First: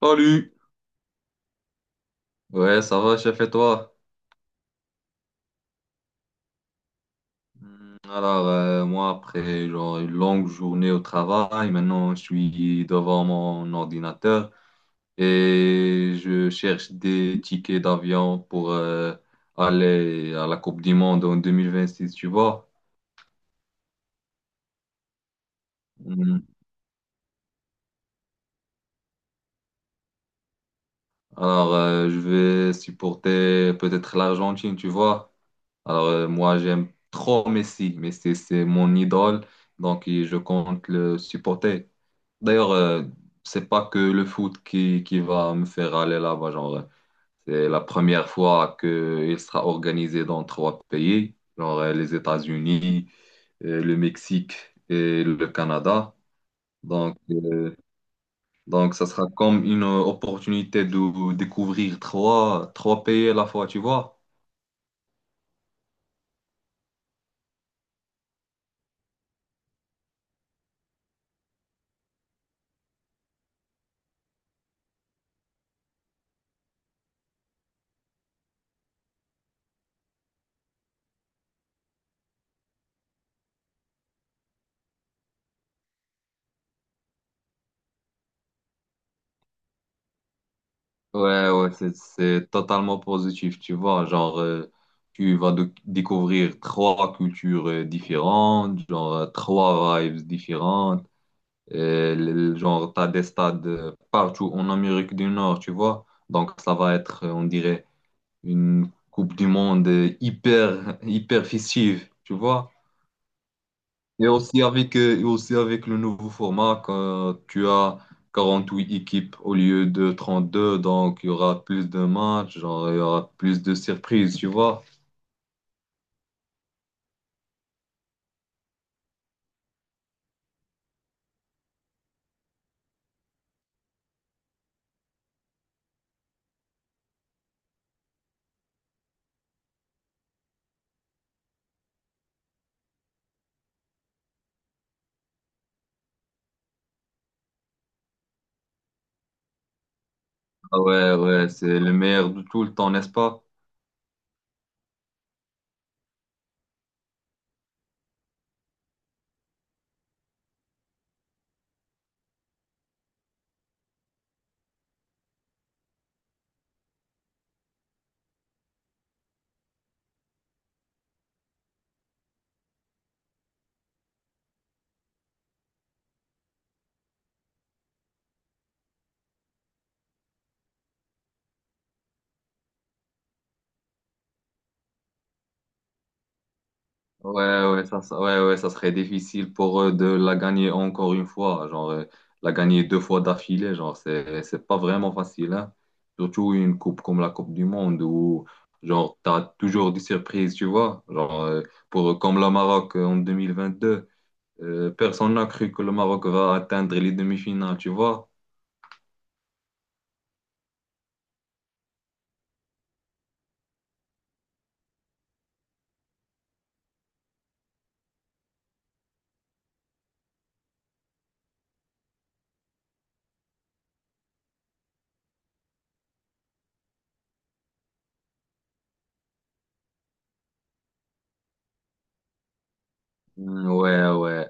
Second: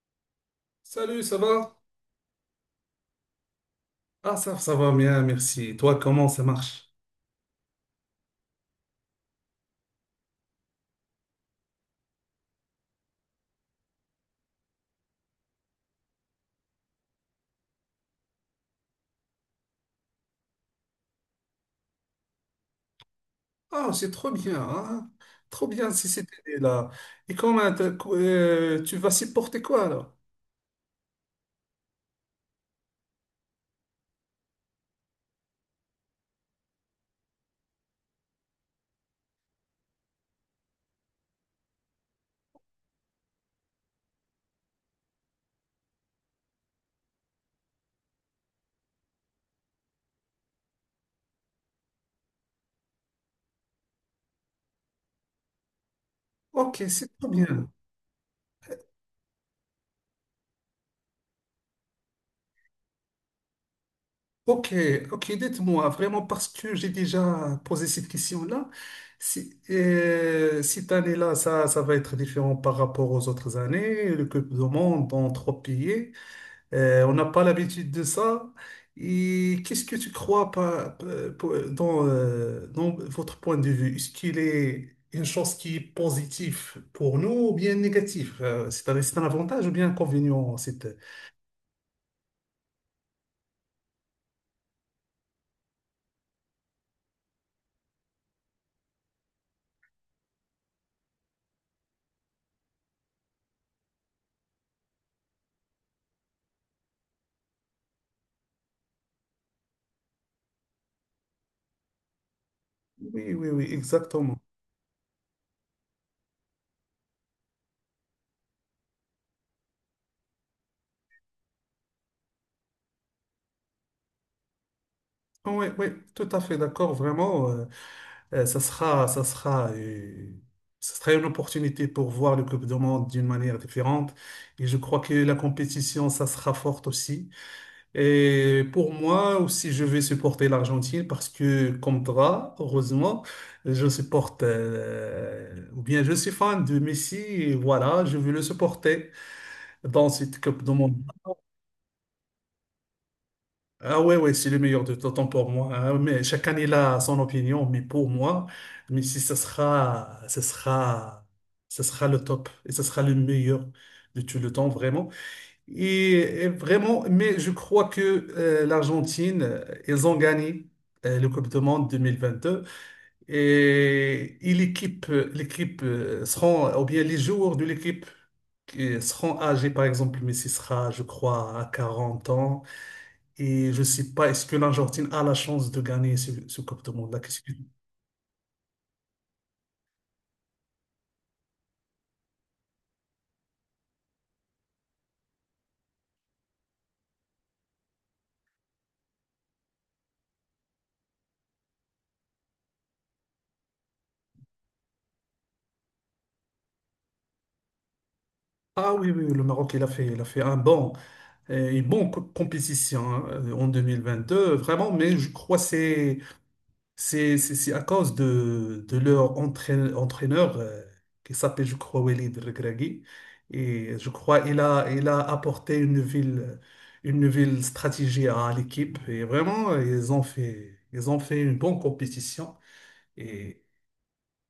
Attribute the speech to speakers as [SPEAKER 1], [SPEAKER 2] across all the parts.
[SPEAKER 1] Salut!
[SPEAKER 2] Salut, ça va?
[SPEAKER 1] Ouais, ça va, chef, et toi?
[SPEAKER 2] Ah, ça va bien, merci. Toi, comment ça marche?
[SPEAKER 1] Moi, après genre, une longue journée au travail, maintenant, je suis devant mon ordinateur et je cherche des tickets d'avion pour aller à la Coupe du Monde en 2026, tu vois?
[SPEAKER 2] Ah, c'est trop bien, hein? Trop bien si c'était
[SPEAKER 1] Hmm,
[SPEAKER 2] là. Et comment tu vas supporter quoi alors?
[SPEAKER 1] Je vais supporter peut-être l'Argentine, tu vois? Moi, j'aime trop Messi. Messi, c'est mon idole, donc je compte le supporter. D'ailleurs, c'est pas que le foot qui va me faire aller là-bas. C'est la première fois qu'il sera organisé dans trois pays, genre les États-Unis, le Mexique et le Canada.
[SPEAKER 2] Ok, c'est
[SPEAKER 1] Donc,
[SPEAKER 2] trop bien.
[SPEAKER 1] euh, donc, ça sera comme une opportunité de découvrir trois pays à la fois, tu vois.
[SPEAKER 2] Ok, ok, dites-moi vraiment parce que j'ai déjà posé cette question-là. Si, cette année-là, ça va être différent par rapport aux autres années. Le Coupe du Monde dans trois pays. On n'a pas l'habitude de ça. Et qu'est-ce que tu crois dans votre point de vue? Est-ce qu'il est une chose qui est positive pour nous ou bien négative? C'est un avantage ou bien un inconvénient?
[SPEAKER 1] Ouais, ouais, c'est totalement positif, tu vois. Tu vas découvrir trois cultures différentes, genre, trois vibes différentes. Euh, le- T'as des stades partout en Amérique du Nord, tu vois. Donc, ça va être, on dirait, une Coupe du Monde hyper, hyper festive, tu vois.
[SPEAKER 2] Oui, oui, oui,
[SPEAKER 1] Et
[SPEAKER 2] exactement.
[SPEAKER 1] aussi avec, le nouveau format, quand tu as 48 équipes au lieu de 32, donc il y aura plus de matchs, genre, il y aura plus de surprises, tu vois.
[SPEAKER 2] Ah oui, oui, tout à fait d'accord, vraiment. Ça sera, ça sera, ça sera une opportunité pour voir le Coupe du Monde d'une manière différente. Et je crois que la compétition, ça sera forte aussi. Et pour moi aussi, je vais supporter l'Argentine parce que, comme toi, heureusement, je supporte, ou bien je suis fan de Messi et voilà, je vais le supporter dans cette Coupe du
[SPEAKER 1] Ah
[SPEAKER 2] Monde.
[SPEAKER 1] ouais, ouais, c'est le meilleur de tout le temps, n'est-ce pas?
[SPEAKER 2] Ah ouais, ouais, c'est le meilleur de tout temps pour moi, hein. Mais chacun il a son opinion, mais pour moi, Messi, ce sera le top et ce sera le meilleur de tout le temps, vraiment. Et vraiment, mais je crois que l'Argentine, ils ont gagné le Coupe du Monde 2022 et l'équipe seront, ou bien les joueurs de l'équipe qui seront âgés, par exemple, Messi sera, je crois, à 40 ans et je ne sais pas, est-ce que l'Argentine a la chance de gagner ce Coupe du Monde-là?
[SPEAKER 1] Ouais, ouais, ça serait difficile pour eux de la gagner encore une fois. La gagner deux fois d'affilée, genre, c'est pas vraiment facile, hein. Surtout une coupe comme la Coupe du Monde où, genre, t'as toujours des surprises, tu vois. Pour, comme le Maroc en 2022, personne n'a cru que le Maroc va atteindre les demi-finales, tu vois.
[SPEAKER 2] Ah oui, oui, oui, le Maroc, il a fait un bon, une bonne compétition, hein, en 2022, vraiment, mais je crois que c'est c'est à cause de leur entraîneur, qui s'appelle, je crois, Walid Regragui. Et je crois il a apporté une nouvelle stratégie à l'équipe. Et vraiment, ils ont fait une bonne compétition.
[SPEAKER 1] Ouais, ouais.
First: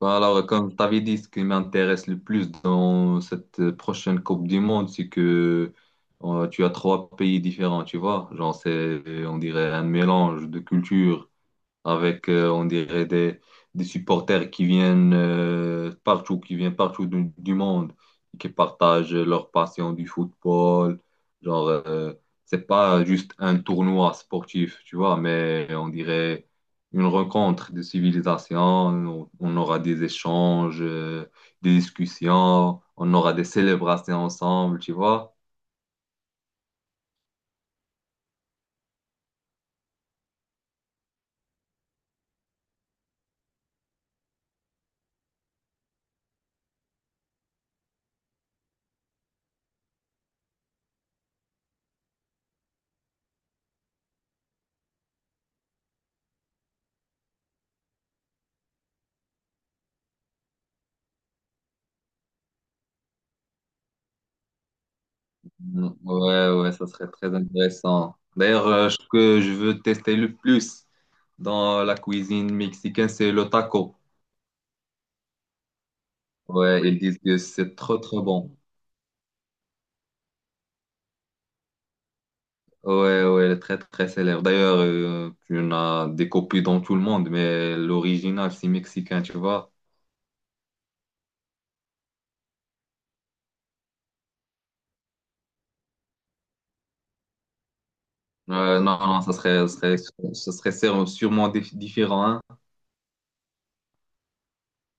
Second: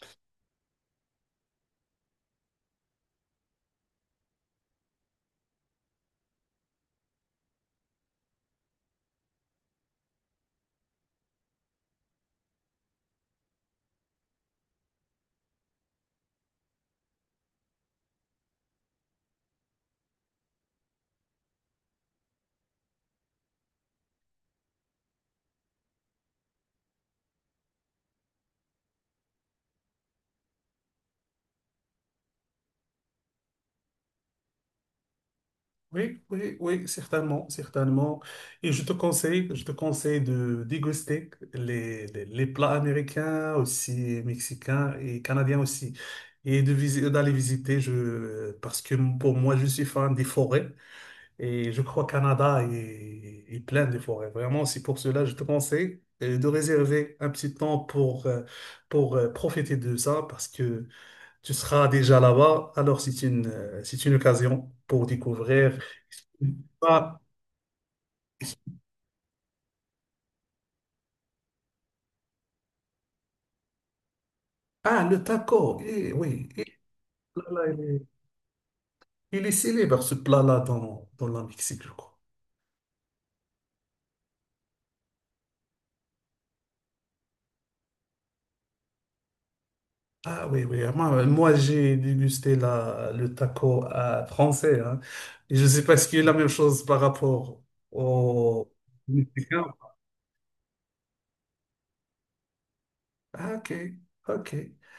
[SPEAKER 1] Alors, comme je t'avais dit, ce qui m'intéresse le plus dans cette prochaine Coupe du Monde, c'est que tu as trois pays différents, tu vois. Genre, c'est, on dirait, un mélange de cultures avec, on dirait, des supporters qui viennent partout, qui viennent partout du monde, qui partagent leur passion du football. Genre, euh, c'est pas juste un tournoi sportif, tu vois, mais on dirait une rencontre de civilisation. On aura des échanges, des discussions, on aura des célébrations ensemble, tu vois.
[SPEAKER 2] Oui, oui, oui, certainement, certainement. Et je te conseille de déguster les plats américains aussi, mexicains et canadiens aussi. Et d'aller visiter, parce que pour moi, je suis fan des forêts et je crois Canada est plein de forêts. Vraiment, c'est pour cela, je te conseille, de réserver un petit temps pour profiter de ça parce que tu seras déjà là-bas. Alors, c'est une occasion pour découvrir.
[SPEAKER 1] Ouais, ouais, ça serait
[SPEAKER 2] Ah,
[SPEAKER 1] très intéressant. D'ailleurs, ce que je veux tester le plus dans la cuisine mexicaine, c'est le taco.
[SPEAKER 2] ah, le taco. Eh, oui, eh,
[SPEAKER 1] Ouais, ils disent que
[SPEAKER 2] là, là,
[SPEAKER 1] c'est
[SPEAKER 2] il est,
[SPEAKER 1] trop bon.
[SPEAKER 2] il est célèbre, ce plat-là, dans la Mexique, je crois.
[SPEAKER 1] Ouais, ouais, très célèbre. D'ailleurs, tu en as des copies dans tout le monde, mais l'original, c'est mexicain, tu vois.
[SPEAKER 2] Ah oui, oui. Ah, moi, moi, j'ai dégusté la, le taco, français, hein. Et je ne sais pas ce qu'il y a la même chose par rapport au
[SPEAKER 1] Non, non,
[SPEAKER 2] Mexicain.
[SPEAKER 1] ça serait sûrement différent, hein.
[SPEAKER 2] Ah, ok, ok.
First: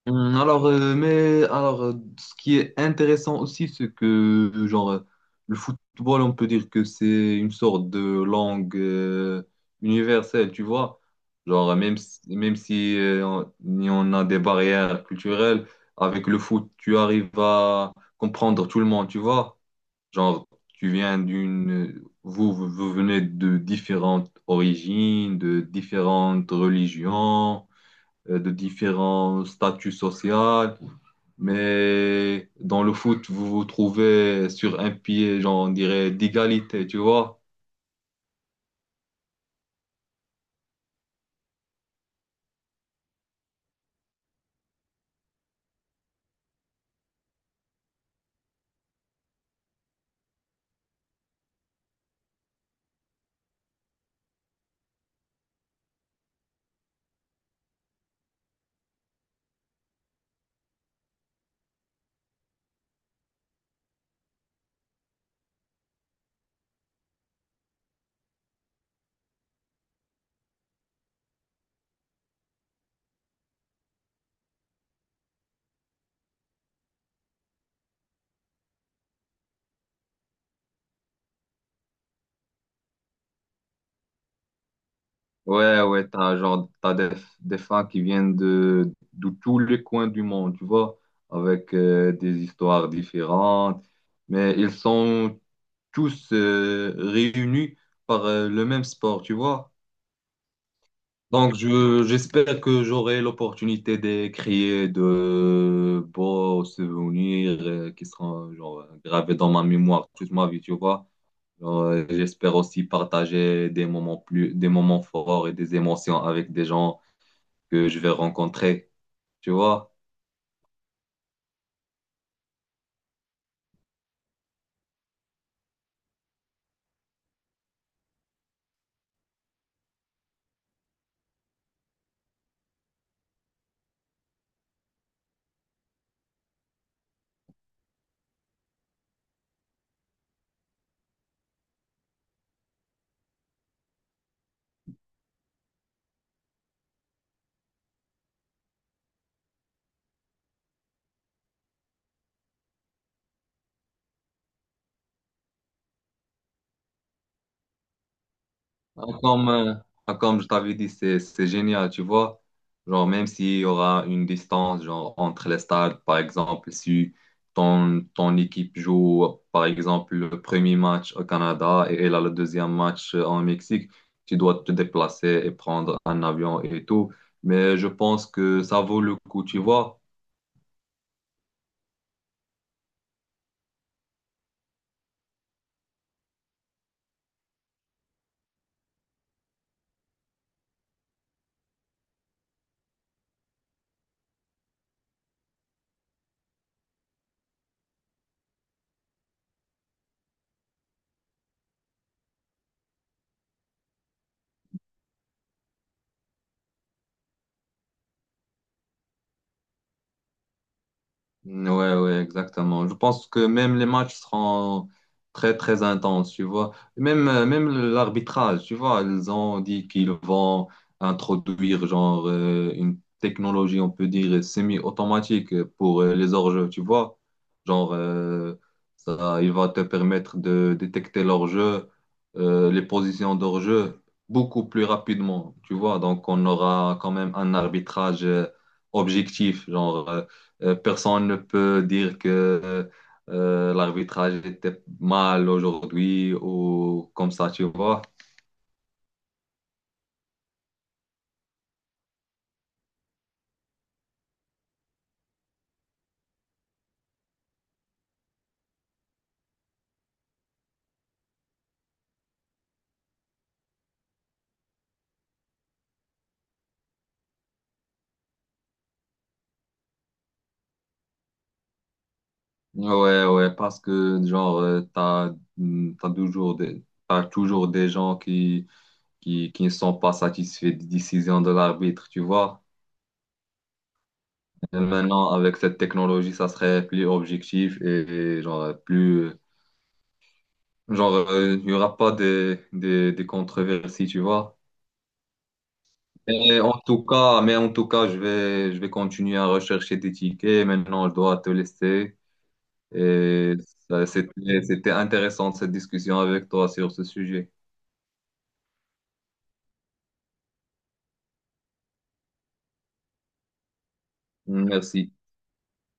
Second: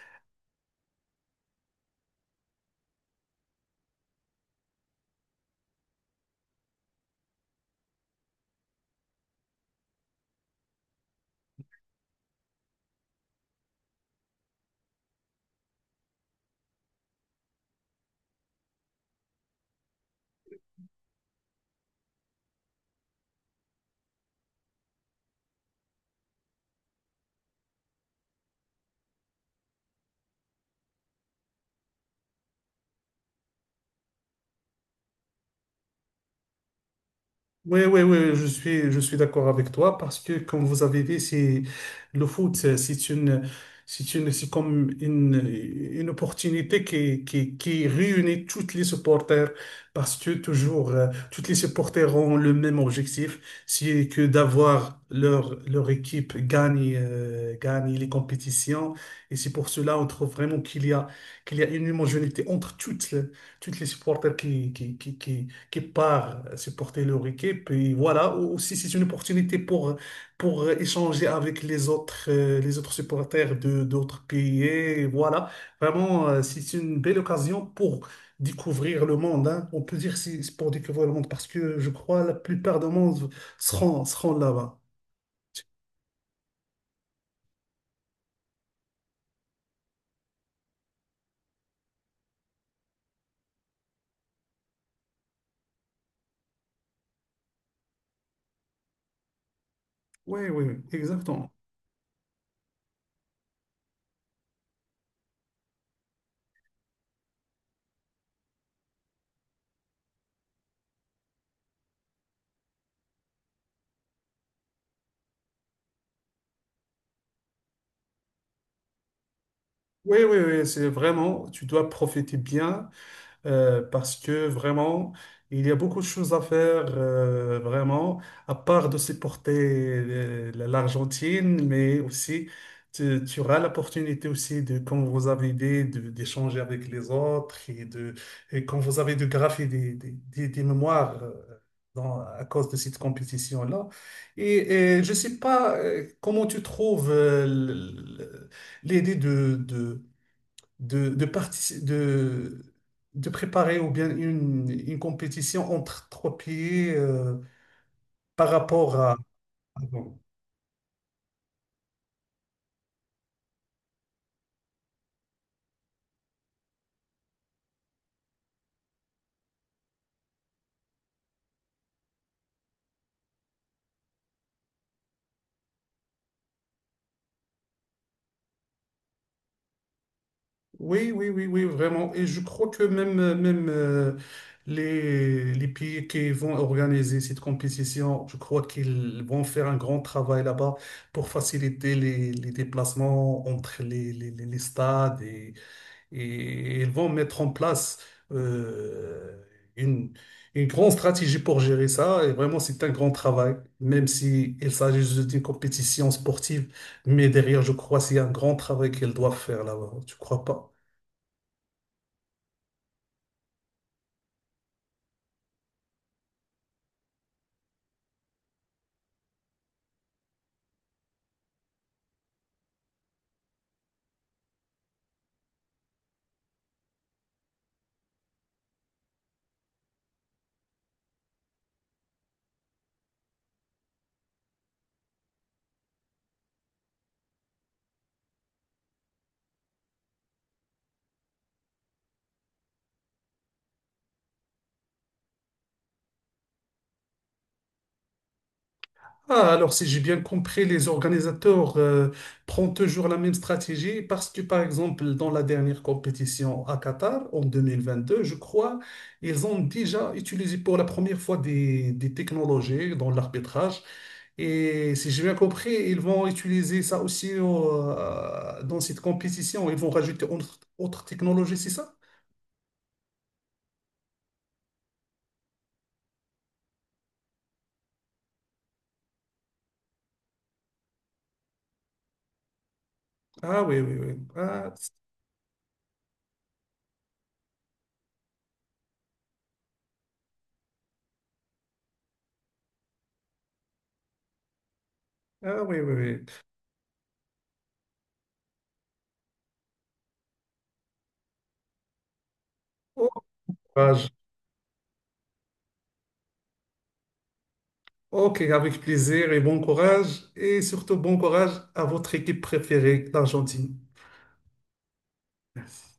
[SPEAKER 1] Alors, ce qui est intéressant aussi, c'est que le football, on peut dire que c'est une sorte de langue universelle, tu vois. Même si, même si on, il y en a des barrières culturelles, avec le foot, tu arrives à comprendre tout le monde, tu vois. Genre, vous, vous vous venez de différentes origines, de différentes religions de différents statuts sociaux. Mais dans le foot, vous vous trouvez sur un pied, genre, on dirait, d'égalité, tu vois?
[SPEAKER 2] Oui, oui, oui, je suis d'accord avec toi parce que, comme vous avez dit, c'est, le foot, c'est c'est comme une une opportunité qui réunit toutes les supporters parce que toujours, toutes les supporters ont le même objectif, c'est que d'avoir leur équipe gagne, gagne les compétitions. Et c'est pour cela, on trouve vraiment qu'il y a une homogénéité entre toutes les supporters qui part supporter le équipe. Puis voilà, aussi c'est une opportunité pour échanger avec les autres supporters de d'autres pays. Et voilà, vraiment, c'est une belle occasion pour découvrir le monde, hein. On peut dire si c'est pour découvrir le monde parce que je crois la plupart du monde seront là-bas.
[SPEAKER 1] Ouais, ouais, t'as des fans qui viennent de tous les coins du monde, tu vois, avec des histoires différentes, mais ils sont tous réunis par le même sport, tu vois?
[SPEAKER 2] Oui, oui, oui, exactement.
[SPEAKER 1] Donc, j'espère que j'aurai l'opportunité de créer de beaux souvenirs qui seront genre, gravés dans ma mémoire toute ma vie, tu vois. J'espère aussi partager des moments forts et des émotions avec des gens que je vais rencontrer, tu vois.
[SPEAKER 2] Oui, oui, oui, c'est vraiment, tu dois profiter bien. Parce que vraiment, il y a beaucoup de choses à faire, vraiment, à part de supporter, l'Argentine, mais aussi, tu auras l'opportunité aussi de, comme vous avez dit, d'échanger avec les autres et de, et comme vous avez de graffer des mémoires, à cause de cette compétition-là. Et, et je ne sais pas, comment tu trouves, l- l'idée de de de préparer ou bien une compétition entre trois pays, par rapport
[SPEAKER 1] Ah,
[SPEAKER 2] à
[SPEAKER 1] Comme, euh,
[SPEAKER 2] avant.
[SPEAKER 1] Comme je t'avais dit, c'est génial, tu vois. Genre, même s'il y aura une distance genre, entre les stades, par exemple, si ton équipe joue, par exemple, le premier match au Canada et elle a le deuxième match en Mexique, tu dois te déplacer et prendre un avion et tout. Mais je pense que ça vaut le coup, tu vois.
[SPEAKER 2] Oui, oui, oui, oui, vraiment. Et je crois que même les pays qui vont organiser cette compétition, je crois qu'ils vont faire un grand travail là-bas pour faciliter les déplacements entre les stades et ils vont mettre en place euh, une, une grande stratégie pour gérer ça. Et vraiment, c'est un grand travail, même si il s'agit juste d'une compétition sportive. Mais derrière, je crois c'est un grand travail qu'ils doivent faire là-bas. Tu crois pas?
[SPEAKER 1] Ouais, ouais, exactement. Je pense que même les matchs seront très intenses, tu vois. Même l'arbitrage, tu vois, ils ont dit qu'ils vont introduire une technologie, on peut dire, semi-automatique pour les hors-jeux, tu vois. Genre, euh, Ça, il va te permettre de détecter l'hors-jeu, les positions d'hors-jeu beaucoup plus rapidement, tu vois. Donc, on aura quand même un arbitrage objectif, genre. Personne ne peut dire que l'arbitrage était mal aujourd'hui ou comme ça, tu vois.
[SPEAKER 2] Ah, alors si j'ai bien compris, les organisateurs, prennent toujours la même stratégie parce que, par exemple, dans la dernière compétition à Qatar, en 2022, je crois, ils ont déjà utilisé pour la première fois des technologies dans l'arbitrage. Et si j'ai bien compris, ils vont utiliser ça aussi, dans cette compétition. Ils vont rajouter autre technologie, c'est ça?
[SPEAKER 1] Ouais, ouais, parce que t'as toujours t'as toujours des gens qui ne sont pas satisfaits des décisions de l'arbitre, tu vois.
[SPEAKER 2] Ah oui, oui, oui. Ah,
[SPEAKER 1] Et maintenant, avec cette technologie, ça serait plus objectif et il n'y aura pas des controversies, tu vois.
[SPEAKER 2] ah oui, oui, oui.
[SPEAKER 1] Mais en tout cas, je vais continuer à rechercher des tickets. Maintenant, je dois te laisser.
[SPEAKER 2] Bon
[SPEAKER 1] Et ça,
[SPEAKER 2] courage.
[SPEAKER 1] c'était intéressant cette discussion avec toi sur ce sujet.
[SPEAKER 2] Ok, avec plaisir et bon courage. Et surtout, bon courage à votre équipe préférée, l'Argentine.
[SPEAKER 1] Merci.
[SPEAKER 2] Merci.